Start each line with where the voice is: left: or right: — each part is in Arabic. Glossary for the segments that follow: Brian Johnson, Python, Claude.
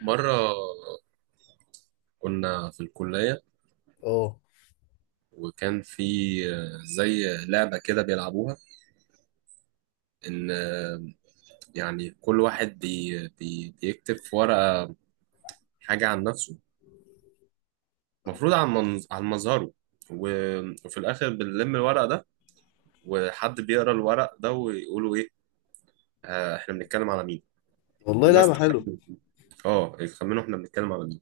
right: مرة كنا في الكلية
left: اه،
right: وكان في زي لعبة كده بيلعبوها، إن يعني كل واحد بي بي بيكتب في ورقة حاجة عن نفسه، المفروض عن عن مظهره. وفي الآخر بنلم الورق ده، وحد بيقرأ الورق ده ويقولوا إيه إحنا بنتكلم على مين.
left: والله
right: الناس
left: لعبة حلوة.
right: تخمن، اه، يخمنوا احنا بنتكلم على مين.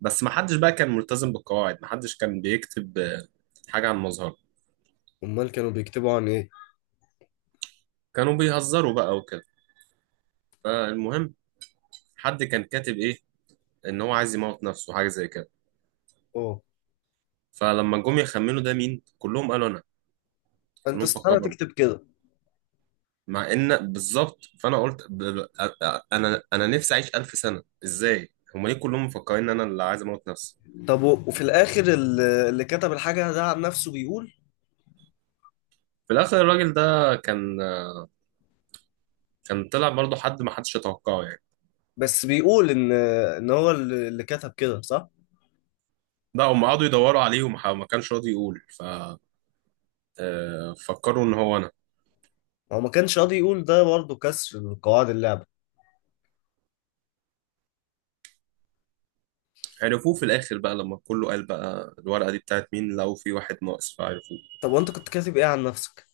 right: بس ما حدش بقى كان ملتزم بالقواعد، ما حدش كان بيكتب حاجة عن مظهره،
left: امال كانوا بيكتبوا عن ايه؟
right: كانوا بيهزروا بقى وكده. فالمهم، حد كان كاتب ايه؟ ان هو عايز يموت نفسه، حاجه زي كده.
left: اه،
right: فلما جم يخمنوا ده مين، كلهم قالوا انا،
left: انت
right: كلهم فكروا
left: استحالة
right: انا،
left: تكتب كده.
right: مع ان بالظبط، فانا قلت ب... ب... أ- انا انا نفسي اعيش 1000 سنه. ازاي هم ليه كلهم مفكرين ان انا اللي عايز اموت نفسي؟
left: طب وفي الاخر اللي كتب الحاجة ده عن نفسه بيقول.
right: في الاخر الراجل ده كان، كان طلع برضه حد ما حدش يتوقعه يعني.
left: بس بيقول ان هو اللي كتب كده، صح؟
right: ده هم قعدوا يدوروا عليه وما ح- ما كانش راضي يقول، ف فكروا ان هو انا.
left: هو ما كانش راضي يقول ده، برضه كسر لقواعد اللعبة.
right: عرفوه في الاخر بقى لما كله قال بقى الورقه دي بتاعت مين، لقوا في واحد ناقص فعرفوه.
left: طب وانت كنت كاتب ايه عن نفسك؟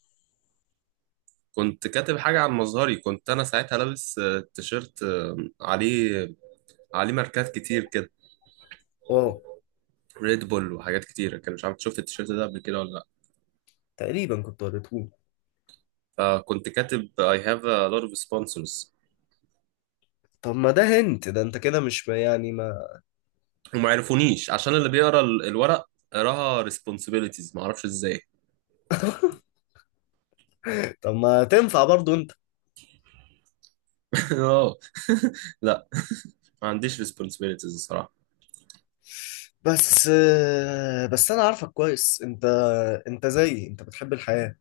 right: كنت كاتب حاجة عن مظهري، كنت أنا ساعتها لابس تيشيرت عليه، عليه ماركات كتير كده،
left: اه،
right: ريد بول وحاجات كتيرة، كان مش عارف شفت التيشيرت ده قبل كده ولا لأ.
left: تقريبا كنت قريته.
right: فكنت كاتب I have a lot of sponsors،
left: طب ما ده هنت ده انت كده مش يعني ما.
right: وما عرفونيش عشان اللي بيقرا الورق قراها responsibilities، ما اعرفش ازاي.
left: طب ما تنفع برضه انت؟
right: اه. لا، ما عنديش responsibilities الصراحة.
left: بس انا عارفك كويس انت، انت زيي، انت بتحب الحياة.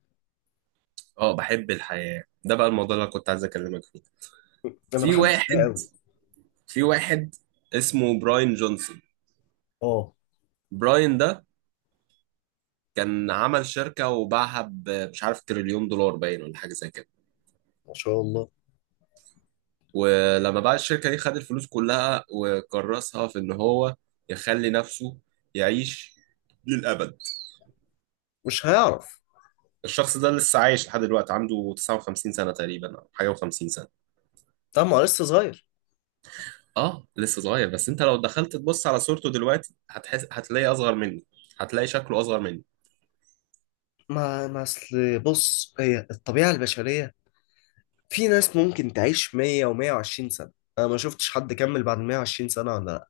right: اه بحب الحياة، ده بقى الموضوع اللي أنا كنت عايز اكلمك فيه.
left: انا
right: في
left: بحب الحياة
right: واحد
left: قوي.
right: في واحد اسمه براين جونسون.
left: اه،
right: براين ده كان عمل شركة وباعها مش عارف تريليون دولار باين ولا حاجة زي كده.
left: ما شاء الله.
right: ولما باع الشركة دي خد الفلوس كلها وكرسها في إن هو يخلي نفسه يعيش للأبد.
left: مش هيعرف.
right: الشخص ده لسه عايش لحد دلوقتي، عنده 59 سنة تقريبا أو حاجة و50 سنة.
left: طبعا لسه صغير.
right: اه لسه صغير، بس انت لو دخلت تبص على صورته دلوقتي هتحس، هتلاقي اصغر مني، هتلاقي شكله اصغر مني.
left: ما اصل بص، هي الطبيعة البشرية، في ناس ممكن تعيش 100 و120 سنة. انا ما شفتش حد كمل بعد 120 سنة ولا لا.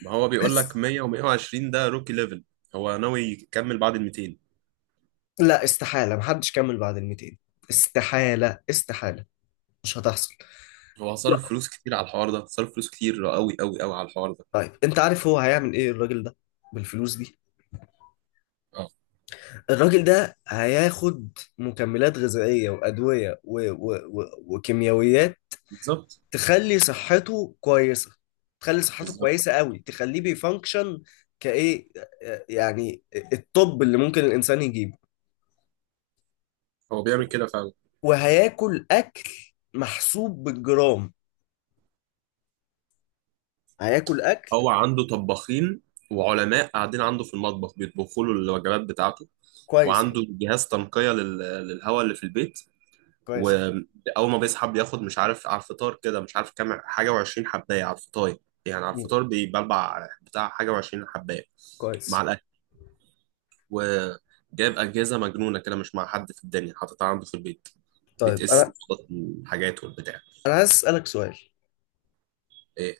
right: ما هو بيقول لك
left: بس
right: 100 و120، ده روكي ليفل، هو ناوي يكمل بعد ال 200.
left: لا، استحالة محدش كمل بعد ال 200. استحالة استحالة، مش هتحصل.
right: هو هصرف فلوس كتير على الحوار ده، هصرف فلوس كتير قوي قوي قوي على الحوار ده.
left: طيب انت عارف هو هيعمل ايه الراجل ده بالفلوس دي؟
right: اه
left: الراجل ده هياخد مكملات غذائية وأدوية وكيميائيات.
right: بالظبط
left: تخلي صحته كويسه، تخلي صحته
right: بالظبط.
left: كويسه قوي، تخليه بيفانكشن، كايه، يعني الطب اللي ممكن الانسان يجيبه.
right: هو بيعمل كده فعلا.
left: وهياكل اكل محسوب بالجرام، هياكل اكل.
right: هو عنده طباخين وعلماء قاعدين عنده في المطبخ بيطبخوا له الوجبات بتاعته،
left: كويس أوي.
right: وعنده جهاز تنقية للهواء اللي في البيت.
left: كويس أوي.
right: وأول ما بيصحى بياخد مش عارف على الفطار كده، مش عارف كام حاجة وعشرين حباية على الفطار، يعني على
left: مم.
right: الفطار بيبلبع بتاع حاجة وعشرين حباية مع
left: كويس.
right: الأكل. وجايب أجهزة مجنونة كده مش مع حد في الدنيا حاططها عنده في البيت،
left: طيب
right: بتقيس
left: انا
right: نقط الحاجات والبتاع.
left: انا عايز اسالك سؤال.
right: إيه،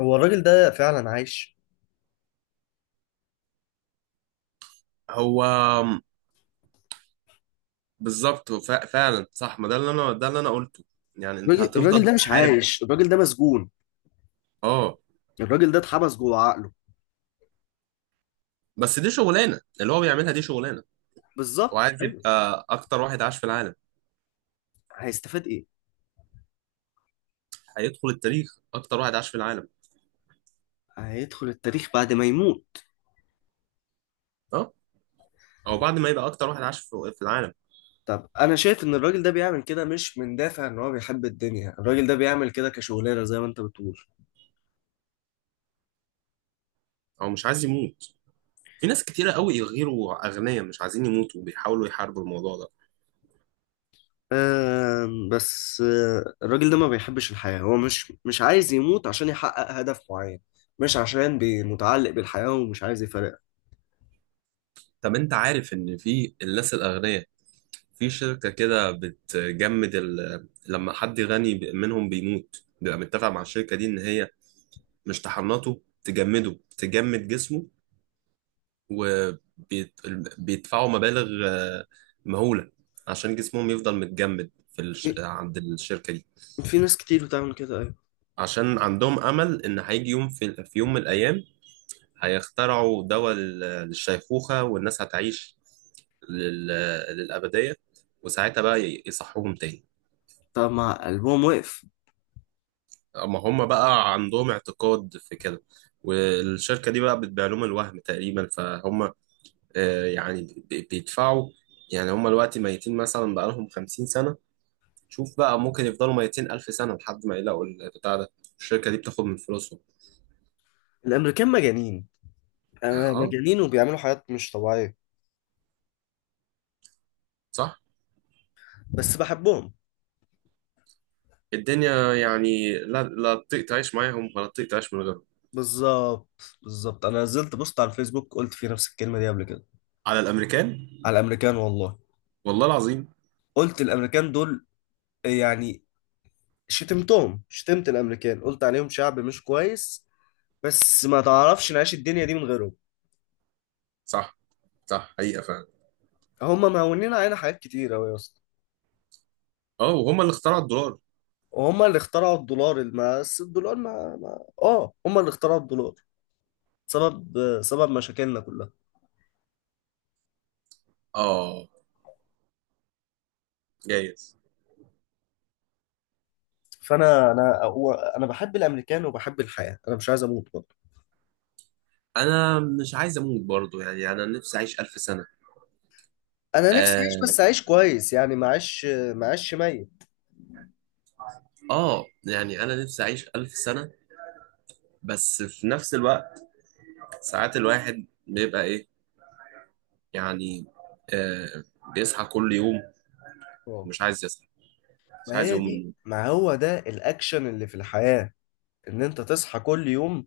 left: هو الراجل ده فعلا عايش؟
right: هو بالظبط فعلا صح، ما ده اللي انا، ده اللي انا قلته، يعني انت
left: الراجل
right: هتفضل
left: ده مش
right: تحارب.
left: عايش، الراجل ده مسجون،
right: اه.
left: الراجل ده اتحبس جوه عقله.
right: بس دي شغلانه اللي هو بيعملها، دي شغلانه،
left: بالظبط،
right: وعايز
left: ايوه.
right: يبقى اكتر واحد عاش في العالم،
left: هيستفاد ايه؟
right: هيدخل التاريخ اكتر واحد عاش في العالم.
left: هيدخل التاريخ بعد ما يموت.
right: اه او بعد ما يبقى اكتر واحد عاش في العالم.
left: طب انا شايف ان الراجل ده بيعمل كده مش من دافع ان هو بيحب الدنيا، الراجل ده بيعمل كده كشغلانه زي ما انت بتقول.
right: او مش عايز يموت، في ناس كتيره قوي غيروا اغنياء مش عايزين يموتوا وبيحاولوا يحاربوا الموضوع ده.
left: بس الراجل ده ما بيحبش الحياه، هو مش عايز يموت عشان يحقق هدف معين، مش عشان متعلق بالحياه ومش عايز يفارقها.
right: طب انت عارف ان في الناس الاغنياء، في شركة كده بتجمد لما حد غني منهم بيموت بيبقى متفق مع الشركة دي إن هي مش تحنطه، تجمده، تجمد جسمه. وبيدفعوا مبالغ مهولة عشان جسمهم يفضل متجمد في
left: في
right: عند الشركة دي.
left: في ناس كتير بتعمل كده، ايوه.
right: عشان عندهم أمل إن هيجي يوم، في يوم من الأيام هيخترعوا دواء للشيخوخة والناس هتعيش لل... للأبدية، وساعتها بقى يصحوهم تاني.
left: طب ما قلبهم وقف.
right: اما هم بقى عندهم اعتقاد في كده، والشركة دي بقى بتبيع لهم الوهم تقريبا. فهم يعني بيدفعوا، يعني هم دلوقتي ميتين مثلا بقالهم 50 سنة، شوف بقى ممكن يفضلوا 200 ألف سنة لحد ما يلاقوا البتاع ده، الشركة دي بتاخد من فلوسهم.
left: الامريكان مجانين،
right: اه
left: مجانين وبيعملوا حاجات مش طبيعيه،
right: صح،
left: بس بحبهم.
right: الدنيا يعني لا، لا تطيق تعيش معاهم ولا تطيق تعيش من غيرهم.
left: بالظبط. بالظبط، انا نزلت بوست على الفيسبوك قلت فيه نفس الكلمه دي قبل كده،
right: على الأمريكان
left: على الامريكان والله.
right: والله العظيم.
left: قلت الامريكان دول، يعني شتمتهم، شتمت الامريكان، قلت عليهم شعب مش كويس، بس ما تعرفش نعيش الدنيا دي من غيرهم.
right: صح، صح حقيقة فعلا.
left: هم مهونين علينا حاجات كتير أوي يا اسطى.
right: اه وهم اللي اخترعوا الدولار.
left: وهم اللي اخترعوا الدولار. بس الدولار ما هم اللي اخترعوا الدولار. سبب مشاكلنا كلها.
right: اه جايز.
left: انا بحب الامريكان وبحب الحياه، انا مش عايز اموت برضه.
right: انا مش عايز اموت برضو، يعني انا نفسي اعيش الف سنه.
left: انا نفسي اعيش،
right: آه,
left: بس اعيش كويس، يعني ما اعيش ميت.
right: اه يعني انا نفسي اعيش الف سنه، بس في نفس الوقت ساعات الواحد بيبقى ايه، يعني آه بيصحى كل يوم
left: اه،
right: ومش عايز يصحى، مش
left: ما
right: عايز
left: هي
right: يقوم من
left: دي
right: النوم.
left: ما هو ده الاكشن اللي في الحياه، ان انت تصحى كل يوم،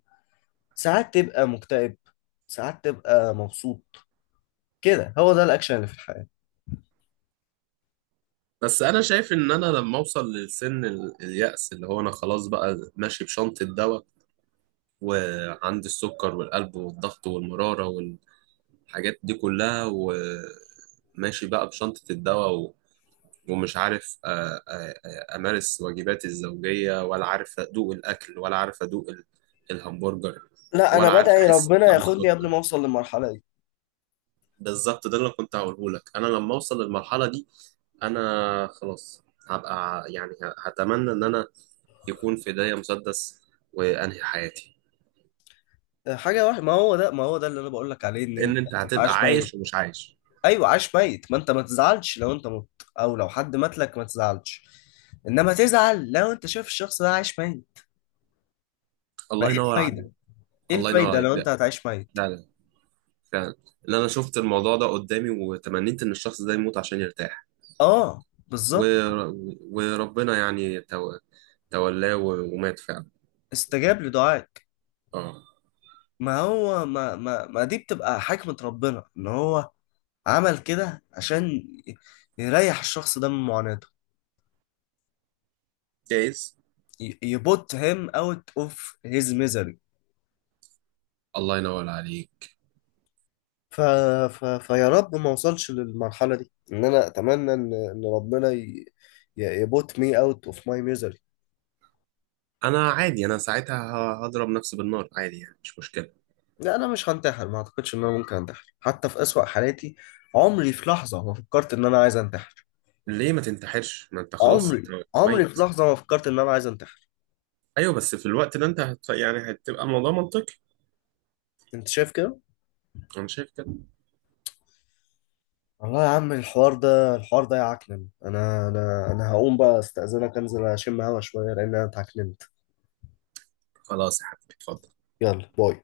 left: ساعات تبقى مكتئب، ساعات تبقى مبسوط، كده هو ده الاكشن اللي في الحياة.
right: بس انا شايف ان انا لما اوصل لسن اليأس، اللي هو انا خلاص بقى ماشي بشنطه دواء، وعندي السكر والقلب والضغط والمراره والحاجات دي كلها، وماشي بقى بشنطه الدواء، ومش عارف أمارس واجباتي الزوجية، ولا عارف أدوق الأكل، ولا عارف أدوق الهمبرجر،
left: لا، انا
right: ولا عارف
left: بدعي
right: أحس
left: ربنا
right: بطعم
left: ياخدني قبل
right: السكر.
left: ما اوصل للمرحلة دي.
right: بالظبط، ده اللي أنا كنت هقوله لك، أنا لما أوصل للمرحلة دي أنا خلاص، هبقى يعني هتمنى إن أنا يكون في ايديا مسدس وانهي حياتي،
left: حاجة واحدة، ما هو ده اللي انا بقول لك عليه، ان
right: لان
left: انت
right: انت
left: تبقى
right: هتبقى
left: عاش
right: عايش
left: ميت.
right: ومش عايش.
left: ايوه، عاش ميت. ما انت ما تزعلش لو انت مت، او لو حد مات لك ما تزعلش، انما تزعل لو انت شايف الشخص ده عايش ميت. ما
right: الله
left: ايه
right: ينور عليك.
left: الفايدة ايه
right: الله ينور
left: الفايدة
right: عليك
left: لو
right: ده،
left: انت هتعيش ميت؟
right: لا لا فعلا، ان انا شفت الموضوع ده قدامي وتمنيت ان الشخص ده يموت عشان يرتاح،
left: اه، بالظبط.
right: ور... وربنا يعني تولاه ومات فعلا.
left: استجاب لدعائك.
right: اه
left: ما هو ما ما ما دي بتبقى حكمة ربنا، ان هو عمل كده عشان يريح الشخص ده من معاناته.
right: جايز.
left: يبوت him out of his misery.
right: الله ينور عليك.
left: ف... فيا رب ما اوصلش للمرحلة دي، ان انا اتمنى ان ربنا يبوت me out of my misery.
right: انا عادي، انا ساعتها هضرب نفسي بالنار عادي يعني مش مشكله.
left: لا، انا مش هنتحر، ما اعتقدش ان انا ممكن انتحر حتى في اسوأ حالاتي. عمري في لحظة ما فكرت ان انا عايز انتحر.
right: ليه ما تنتحرش، ما انت خلاص انت
left: عمري في
right: ميت.
left: لحظة ما فكرت ان انا عايز انتحر.
right: ايوه بس في الوقت ده انت يعني هتبقى الموضوع منطقي.
left: انت شايف كده؟
right: انا شايف كده.
left: والله يا عم، الحوار ده، يعكنن، انا هقوم بقى استأذنك، انزل اشم هوا شويه لان انا اتعكننت.
right: خلاص يا حبيبي اتفضل.
left: يلا باي.